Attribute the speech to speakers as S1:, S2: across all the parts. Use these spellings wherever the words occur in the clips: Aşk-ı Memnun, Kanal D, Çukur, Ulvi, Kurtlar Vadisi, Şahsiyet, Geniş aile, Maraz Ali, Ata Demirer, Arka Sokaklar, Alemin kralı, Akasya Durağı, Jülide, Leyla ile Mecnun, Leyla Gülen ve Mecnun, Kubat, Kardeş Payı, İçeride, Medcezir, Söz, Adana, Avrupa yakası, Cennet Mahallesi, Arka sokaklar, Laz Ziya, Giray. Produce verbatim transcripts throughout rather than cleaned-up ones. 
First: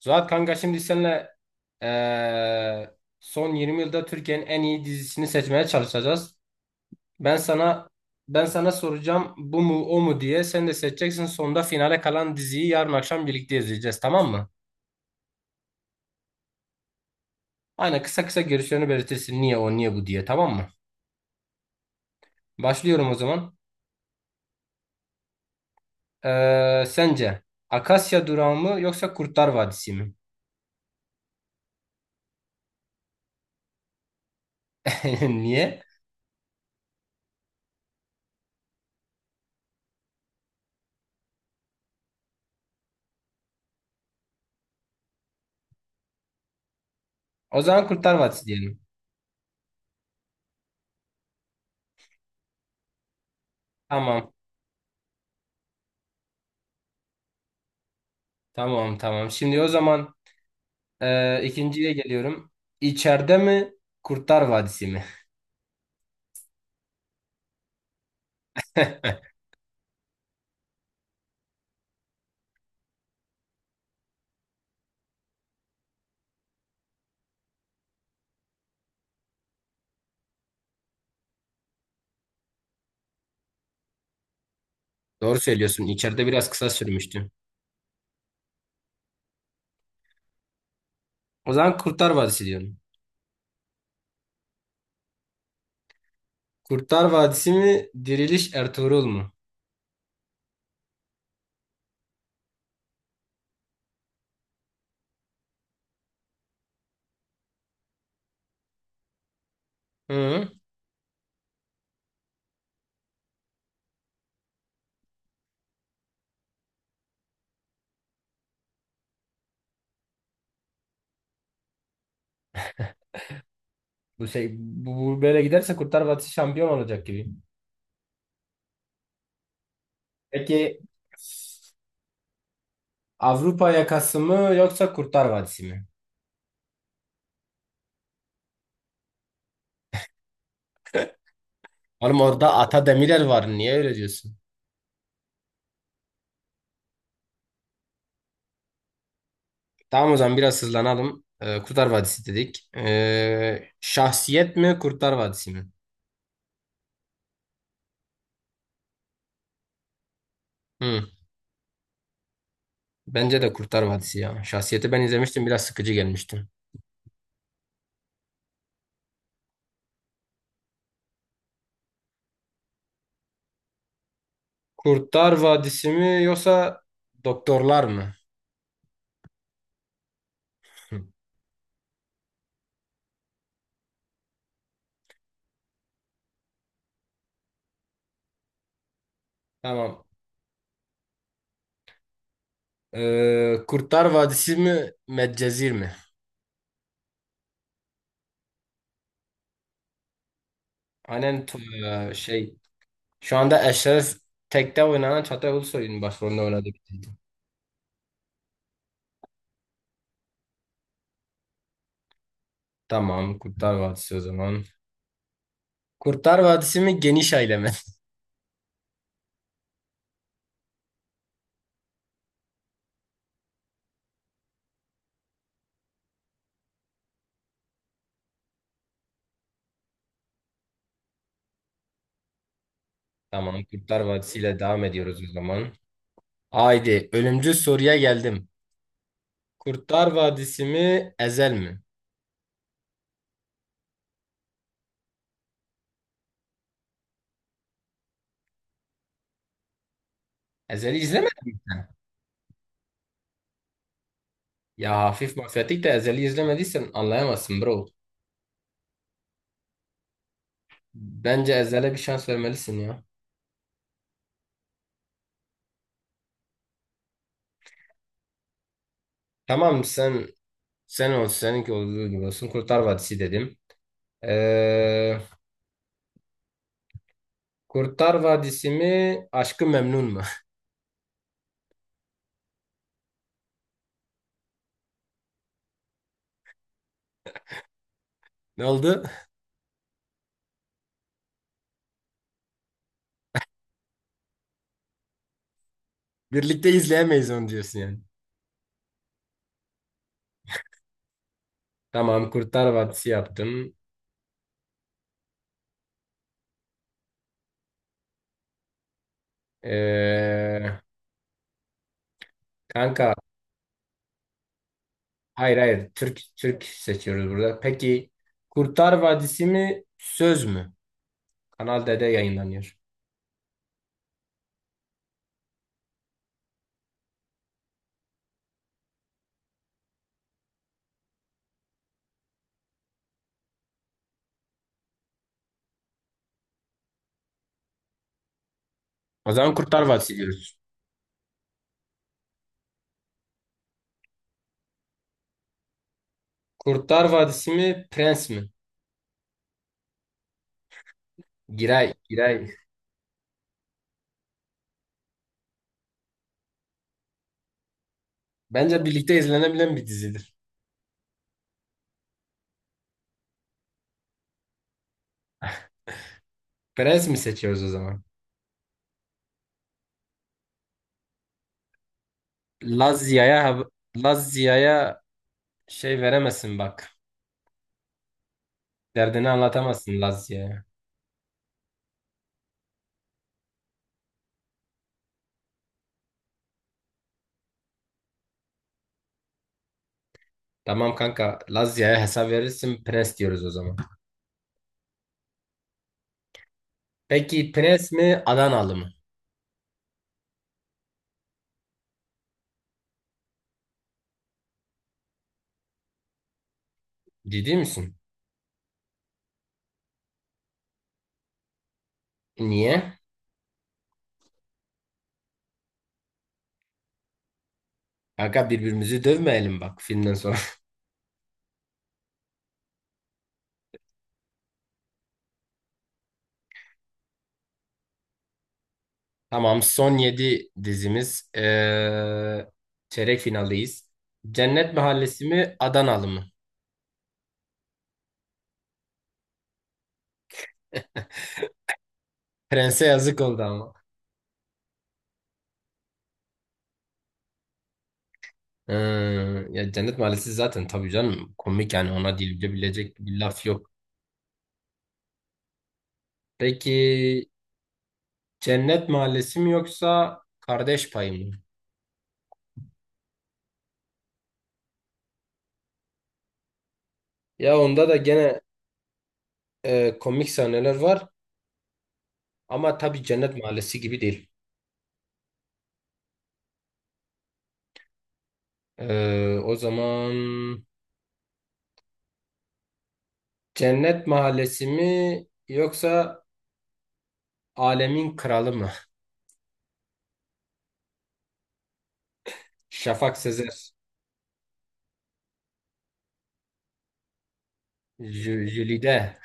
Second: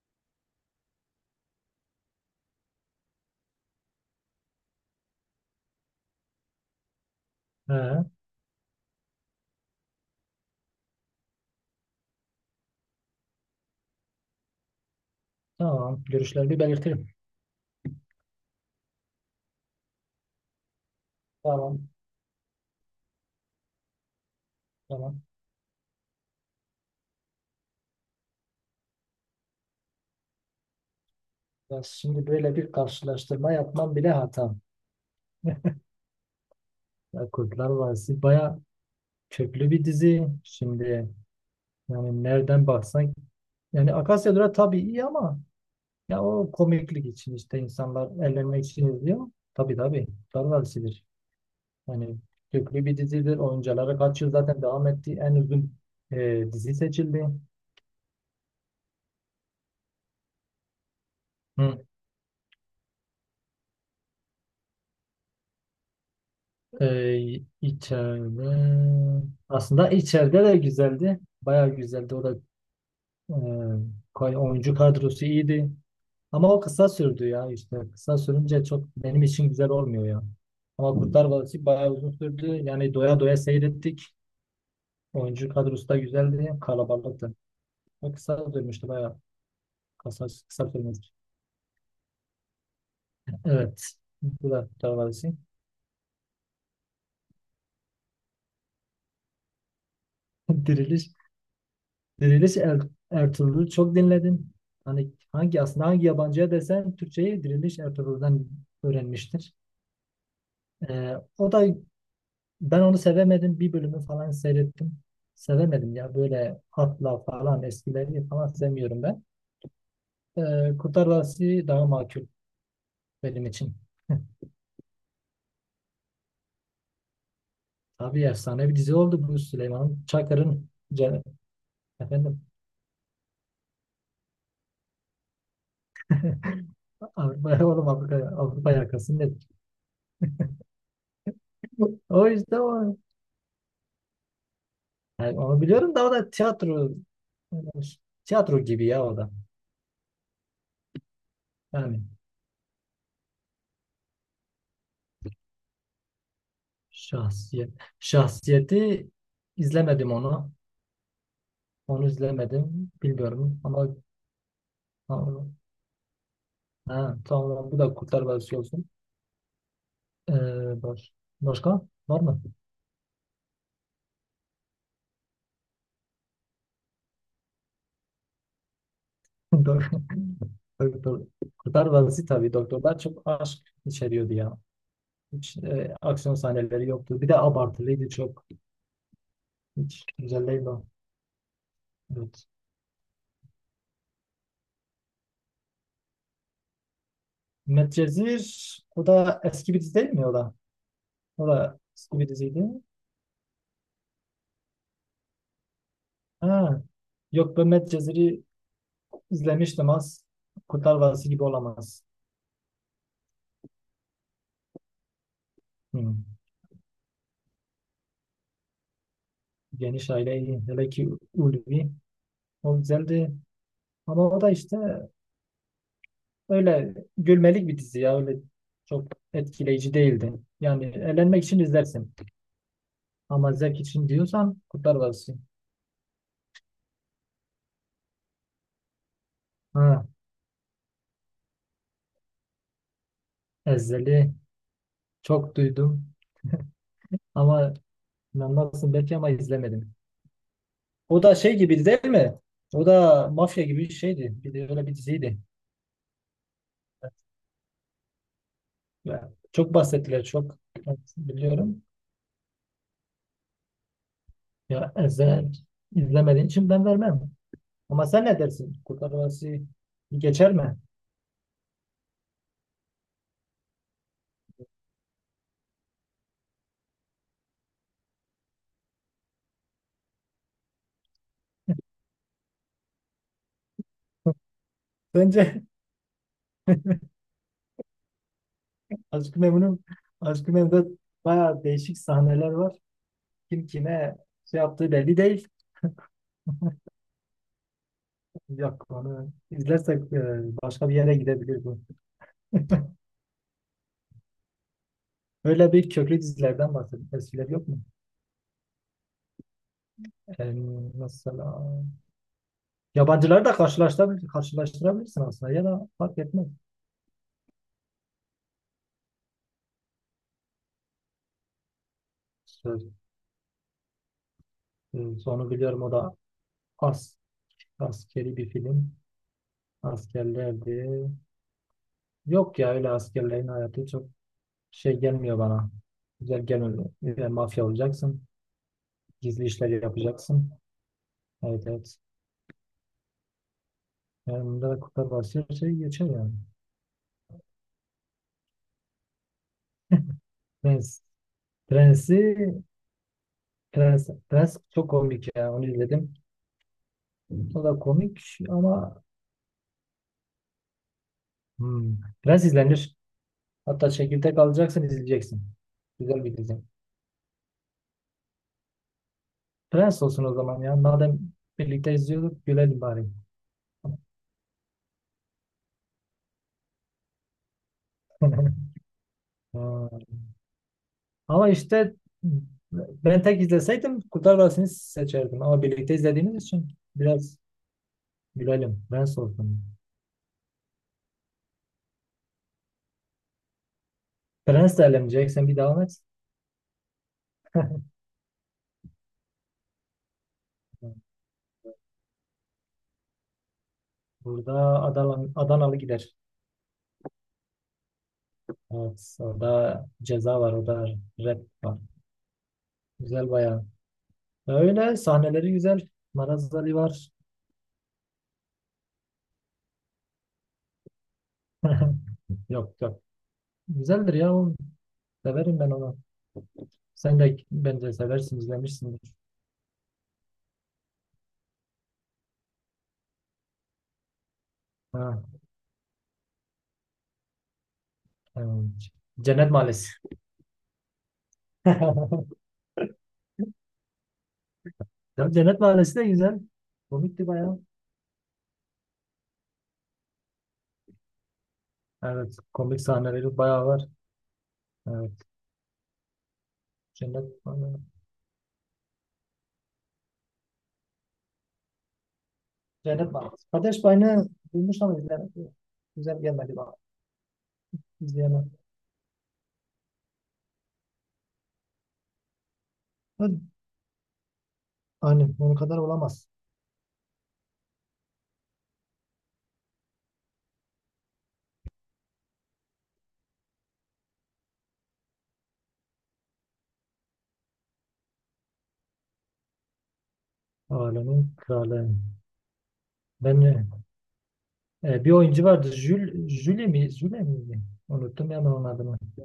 S1: Zuhat kanka şimdi seninle eee, son yirmi yılda Türkiye'nin en iyi dizisini seçmeye çalışacağız. Ben sana
S2: He,
S1: ben sana soracağım bu mu o mu diye sen de seçeceksin. Sonunda finale kalan diziyi yarın akşam birlikte izleyeceğiz, tamam mı?
S2: tamam. Görüşlerini belirtirim.
S1: Aynen, kısa kısa görüşlerini belirtirsin, niye o niye bu diye, tamam mı?
S2: Tamam.
S1: Başlıyorum o zaman.
S2: Tamam.
S1: Eee, sence Akasya Durağı mı yoksa Kurtlar Vadisi mi?
S2: Ya şimdi böyle bir karşılaştırma yapmam bile hata.
S1: Niye?
S2: Ya Kurtlar Vadisi baya köklü bir dizi. Şimdi yani nereden baksan yani Akasya Durağı tabii iyi ama ya o komiklik için işte
S1: O zaman Kurtlar
S2: insanlar
S1: Vadisi
S2: eğlenmek
S1: diyelim.
S2: için izliyor. Tabii tabii. Kurtlar Vadisi'dir. Yani köklü bir dizidir. Oyuncuları kaç yıl
S1: Tamam,
S2: zaten devam etti. En uzun e, dizi seçildi.
S1: tamam, tamam. Şimdi o zaman Ee,
S2: Hı
S1: ikinciye geliyorum. İçeride mi? Kurtlar Vadisi mi?
S2: Ee, içeride aslında içeride de güzeldi. Bayağı güzeldi. O da e, koy- oyuncu kadrosu iyiydi. Ama o kısa sürdü ya işte. Kısa sürünce çok benim için güzel olmuyor ya. Ama Kurtlar Vadisi bayağı uzun sürdü. Yani doya doya seyrettik.
S1: Doğru
S2: Oyuncu
S1: söylüyorsun.
S2: kadrosu da
S1: İçeride biraz
S2: güzeldi.
S1: kısa sürmüştü.
S2: Kalabalıktı. O kısa sürmüştü bayağı. Kısa, kısa sürmüştü.
S1: O zaman Kurtlar Vadisi diyorum.
S2: Evet. Bu da Kurtlar Vadisi.
S1: Kurtlar Vadisi mi? Diriliş Ertuğrul mu?
S2: Diriliş. Diriliş Er- Ertuğrul'u çok dinledim. Hani hangi aslında hangi yabancıya desen Türkçeyi Diriliş Ertuğrul'dan öğrenmiştir.
S1: Hı.
S2: Ee, o da ben onu sevemedim. Bir bölümü falan seyrettim. Sevemedim ya böyle hatla falan eskileri falan sevmiyorum ben. Ee, Kurtlar Vadisi daha makul benim için.
S1: Bu şey bu, bu böyle giderse Kurtlar Vadisi şampiyon olacak gibi.
S2: Tabii efsane bir dizi oldu bu Süleyman Çakır'ın
S1: Peki
S2: ce- efendim.
S1: Avrupa yakası mı yoksa Kurtlar Vadisi mi?
S2: Avrupa oğlum Avrupa, Avrupa yakası nedir?
S1: Oğlum,
S2: O
S1: orada
S2: işte
S1: Ata
S2: o.
S1: Demirer var. Niye öyle diyorsun?
S2: Yani onu biliyorum da o da tiyatro tiyatro gibi ya o da.
S1: Tamam, o zaman biraz hızlanalım. Ee, Kurtlar
S2: Yani
S1: Vadisi dedik. Ee, Şahsiyet mi Kurtlar Vadisi mi?
S2: şahsiyet şahsiyeti izlemedim onu.
S1: Hı.
S2: Onu izlemedim.
S1: Bence de
S2: Bilmiyorum
S1: Kurtlar
S2: ama
S1: Vadisi ya. Şahsiyeti ben
S2: ha,
S1: izlemiştim, biraz sıkıcı gelmiştim.
S2: ha, tamam bu da Kurtlar Vadisi olsun. Ee, baş, başka var mı?
S1: Kurtlar Vadisi mi yoksa Doktorlar mı?
S2: Doktor.
S1: Hı.
S2: Doktor- Kurtlar Vadisi tabii doktorlar çok aşk içeriyordu ya. Hiç e, aksiyon sahneleri yoktu. Bir de abartılıydı çok.
S1: Tamam.
S2: Hiç güzel değil o. Evet.
S1: Ee, Kurtlar Vadisi mi Medcezir mi?
S2: Medcezir o da eski bir dizi değil mi o da?
S1: Aynen
S2: O
S1: t-
S2: da
S1: e,
S2: eski bir
S1: şey
S2: diziydi.
S1: Şu anda Eşref Tek'te oynanan Çağatay Ulusoy'un başrolünde oynadığı bir
S2: Ha.
S1: dizi.
S2: Yok ben Medcezir'i izlemiştim az. Kurtlar Vadisi gibi olamaz.
S1: Tamam, Kurtlar Vadisi o zaman.
S2: Hmm.
S1: Kurtlar Vadisi mi Geniş Aile mi?
S2: Geniş aile iyi. Hele ki Ulvi. O güzeldi. Ama o da işte öyle gülmelik bir dizi ya. Öyle çok etkileyici değildi. Yani eğlenmek için izlersin. Ama
S1: Tamam,
S2: zevk
S1: Kurtlar
S2: için
S1: Vadisi ile
S2: diyorsan
S1: devam
S2: Kurtlar
S1: ediyoruz o
S2: Vadisi.
S1: zaman. Haydi, ölümcül soruya geldim.
S2: Ha.
S1: Kurtlar Vadisi mi Ezel mi?
S2: Ezeli. Çok duydum. Ama inanmazsın belki ama izlemedim.
S1: Ezel'i
S2: O da
S1: izlemedin mi
S2: şey gibiydi
S1: sen?
S2: değil mi? O da mafya gibi bir şeydi. Bir de öyle
S1: Ya
S2: bir
S1: hafif
S2: diziydi.
S1: mafyatik de Ezel'i izlemediysen anlayamazsın bro.
S2: Ya, çok bahsettiler çok. Evet,
S1: Bence
S2: biliyorum.
S1: Ezel'e bir şans vermelisin ya.
S2: Ya izle, izlemediğin için ben vermem. Ama sen ne dersin? Kurtlar Vadisi
S1: Tamam, sen
S2: geçer mi?
S1: sen ol, seninki olduğu gibi olsun. Kurtlar Vadisi dedim. Ee, Kurtlar Vadisi mi Aşkı Memnun mu?
S2: Bence.
S1: Ne oldu?
S2: Aşk-ı Memnun, Aşk-ı Memnun'da bayağı değişik sahneler var. Kim kime şey yaptığı belli değil.
S1: Birlikte izleyemeyiz onu diyorsun yani.
S2: Yok onu izlersek e, başka bir yere gidebilir bu.
S1: Tamam, Kurtlar Vadisi yaptım.
S2: Öyle bir köklü dizilerden bahsedin. Eskiler yok mu? E,
S1: Ee,
S2: mesela.
S1: Kanka,
S2: Yabancıları da karşılaştırabilir, karşılaştırabilirsin aslında
S1: hayır
S2: ya da
S1: hayır,
S2: fark
S1: Türk
S2: etmez.
S1: Türk seçiyoruz burada. Peki Kurtlar Vadisi mi Söz mü? Kanal D'de yayınlanıyor.
S2: Söz, e, sonu biliyorum o da as, askeri bir film. Askerlerdi. Yok ya öyle askerlerin hayatı çok şey gelmiyor bana. Güzel gelmiyor. Yani mafya olacaksın.
S1: O
S2: Gizli
S1: zaman
S2: işler
S1: Kurtlar Vadisi
S2: yapacaksın.
S1: diyoruz.
S2: Evet evet. Yani bunda da Kurtlar Vadisi şey geçer yani.
S1: Kurtlar Vadisi mi, Prens mi?
S2: Prens.
S1: Giray,
S2: Prensi
S1: Giray.
S2: Prens, Prens çok komik ya. Onu izledim. O da komik
S1: Bence
S2: ama
S1: birlikte izlenebilen bir dizidir.
S2: hmm, Prens izlenir. Hatta çekirdek alacaksın izleyeceksin. Güzel bir dizi.
S1: Prens mi seçiyoruz o zaman?
S2: Prens olsun o zaman ya. Madem birlikte izliyorduk gülelim
S1: Laz
S2: bari.
S1: Ziya'ya hab- Laz Ziya'ya şey veremezsin bak. Derdini
S2: Ha,
S1: anlatamazsın Laz Ziya'ya.
S2: ama işte ben tek izleseydim Kurtlar Vadisi'ni seçerdim. Ama birlikte izlediğimiz için biraz gülelim. Prens olsun.
S1: Tamam kanka, Laz Ziya'ya hesap verirsin, Prens diyoruz o zaman.
S2: Prens de elemeyecek. Sen bir devam et.
S1: Peki Prens mi, Adanalı mı?
S2: Burada Adana, Adanalı gider.
S1: Ciddi misin?
S2: Evet. Orada ceza var. Orada rap var.
S1: Niye?
S2: Güzel bayağı. Öyle sahneleri güzel. Maraz Ali var.
S1: Kanka, birbirimizi dövmeyelim bak filmden sonra.
S2: Yok yok. Güzeldir ya oğlum. Severim ben onu. Sen de bence seversin, izlemişsindir.
S1: Tamam, son yedi dizimiz. Ee, çeyrek finaldeyiz. Cennet
S2: Ha,
S1: Mahallesi mi, Adanalı mı?
S2: evet. Cennet Mahallesi.
S1: Prense yazık oldu ama.
S2: Ya Cennet Mahallesi de güzel. Komikti bayağı.
S1: Ee, ya Cennet Mahallesi zaten tabii canım komik, yani ona
S2: Evet, komik
S1: dilebilecek bir
S2: sahneleri
S1: laf
S2: bayağı
S1: yok.
S2: var. Evet,
S1: Peki
S2: Cennet Mahallesi.
S1: Cennet Mahallesi mi yoksa Kardeş Payı mı?
S2: Cennet Mahallesi. Kardeş Payını duymuş ama izlemedim. Güzel gelmedi bana.
S1: Ya onda da gene
S2: İzleyemem.
S1: e, komik sahneler var ama tabii Cennet
S2: Hadi.
S1: Mahallesi gibi değil.
S2: Aynen, onun kadar olamaz.
S1: Ee, o zaman Cennet Mahallesi mi yoksa Alemin Kralı mı?
S2: Alemin kralı.
S1: Şafak
S2: Ben
S1: Sezer,
S2: e, bir oyuncu vardı. Jül, Jüli mi? Jüle miydi? Unuttum ya
S1: Jü-
S2: ben onun adını.
S1: Jülide,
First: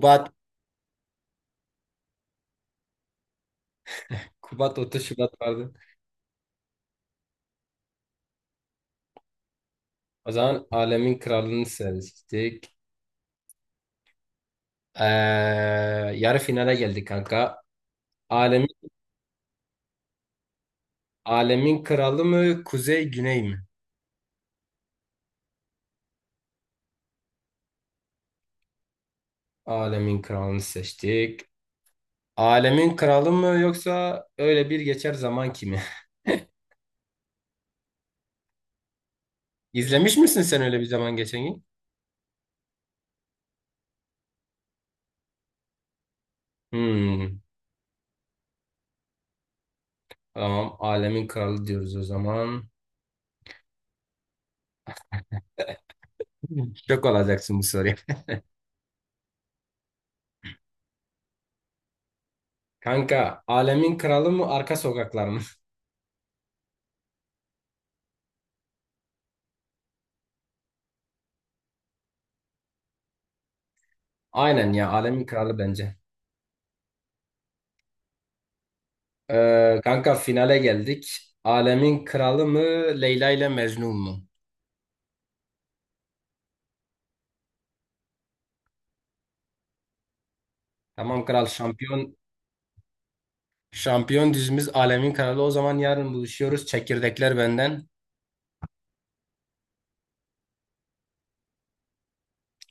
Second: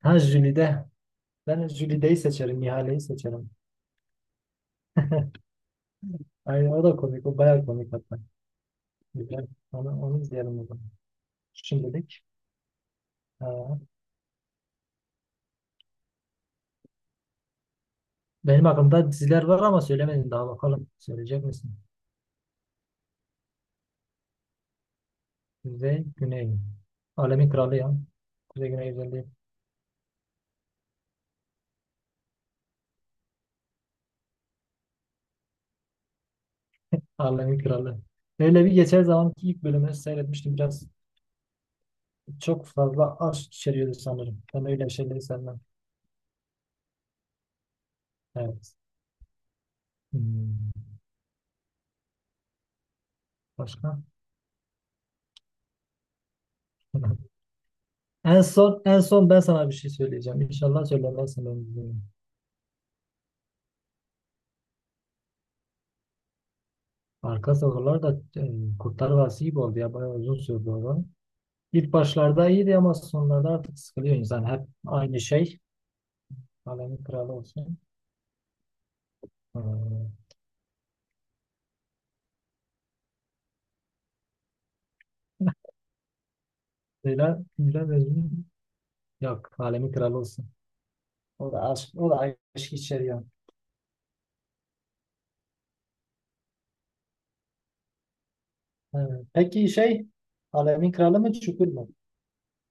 S2: Ha Jülide. Ben Jülide'yi seçerim, Ihale'yi seçerim.
S1: Kubat otuz Şubat vardı.
S2: Aynen o da komik, o bayağı komik hatta. Güzel. Onu, onu
S1: O
S2: izleyelim o
S1: zaman
S2: zaman.
S1: Alemin Kralını
S2: Şimdilik.
S1: seçtik.
S2: Ee,
S1: Ee, Yarı finale geldik kanka.
S2: benim
S1: Alemin,
S2: aklımda diziler var ama söylemedim daha bakalım. Söyleyecek misin?
S1: Alemin Kralı mı, Kuzey Güney mi?
S2: Kuzey, Güney. Alemin Kralı ya. Kuzey Güney güzelliği.
S1: Alemin Kralını seçtik. Alemin Kralı mı yoksa öyle bir geçer zaman kimi?
S2: Alemin Kralı. Öyle bir geçen zamanki ilk bölümünü
S1: İzlemiş misin
S2: seyretmiştim.
S1: sen öyle bir
S2: Biraz
S1: zaman geçen gün?
S2: çok fazla aşk içeriyordu sanırım. Ben öyle şeyleri sevmem.
S1: Hmm,
S2: Evet. Hmm.
S1: tamam. Alemin Kralı diyoruz o zaman.
S2: Başka?
S1: Şok olacaksın bu soruya.
S2: En son en son ben sana bir şey söyleyeceğim. İnşallah söylemezsin. Ben bunu.
S1: Kanka, Alemin Kralı mı, Arka Sokaklar mı?
S2: Arka sokaklar da e, Kurtlar Vadisi gibi oldu ya. Bayağı uzun sürdü o. İlk başlarda iyiydi ama sonlarda artık sıkılıyor insan. Hep
S1: Aynen ya,
S2: aynı
S1: Alemin Kralı
S2: şey.
S1: bence.
S2: Alemin kralı olsun.
S1: Ee, kanka,
S2: Ee,
S1: finale geldik. Alemin Kralı mı, Leyla ile Mecnun mu?
S2: Leyla, Gülen ve Mecnun yok. Alemin kralı olsun.
S1: Tamam kral,
S2: O da aşk, o
S1: şampiyon
S2: da aşk içeriyor.
S1: şampiyon dizimiz Alemin Kralı. O zaman yarın buluşuyoruz. Çekirdekler benden.
S2: Evet. Peki şey Alemin kralı mı Çukur mu?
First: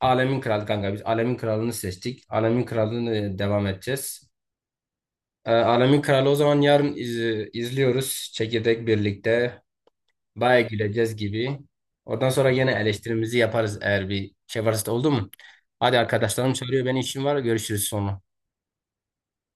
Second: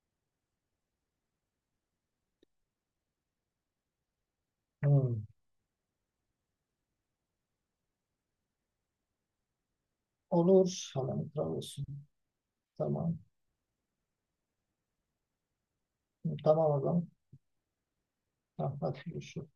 S1: Alemin Kralı kanka, biz Alemin Kralı'nı seçtik. Alemin Kralı'nı e, devam edeceğiz.
S2: Hmm.
S1: Ee, Alemin Kralı, o zaman yarın iz- izliyoruz. Çekirdek birlikte. Baya
S2: Olur.
S1: güleceğiz
S2: Alemin kralı
S1: gibi.
S2: olsun.
S1: Oradan sonra yine
S2: Tamam.
S1: eleştirimizi yaparız eğer bir şey varsa da, oldu mu? Hadi, arkadaşlarım
S2: Tamam o
S1: çağırıyor. Benim
S2: zaman.
S1: işim var. Görüşürüz sonra.
S2: Tamam, hadi görüşürüz.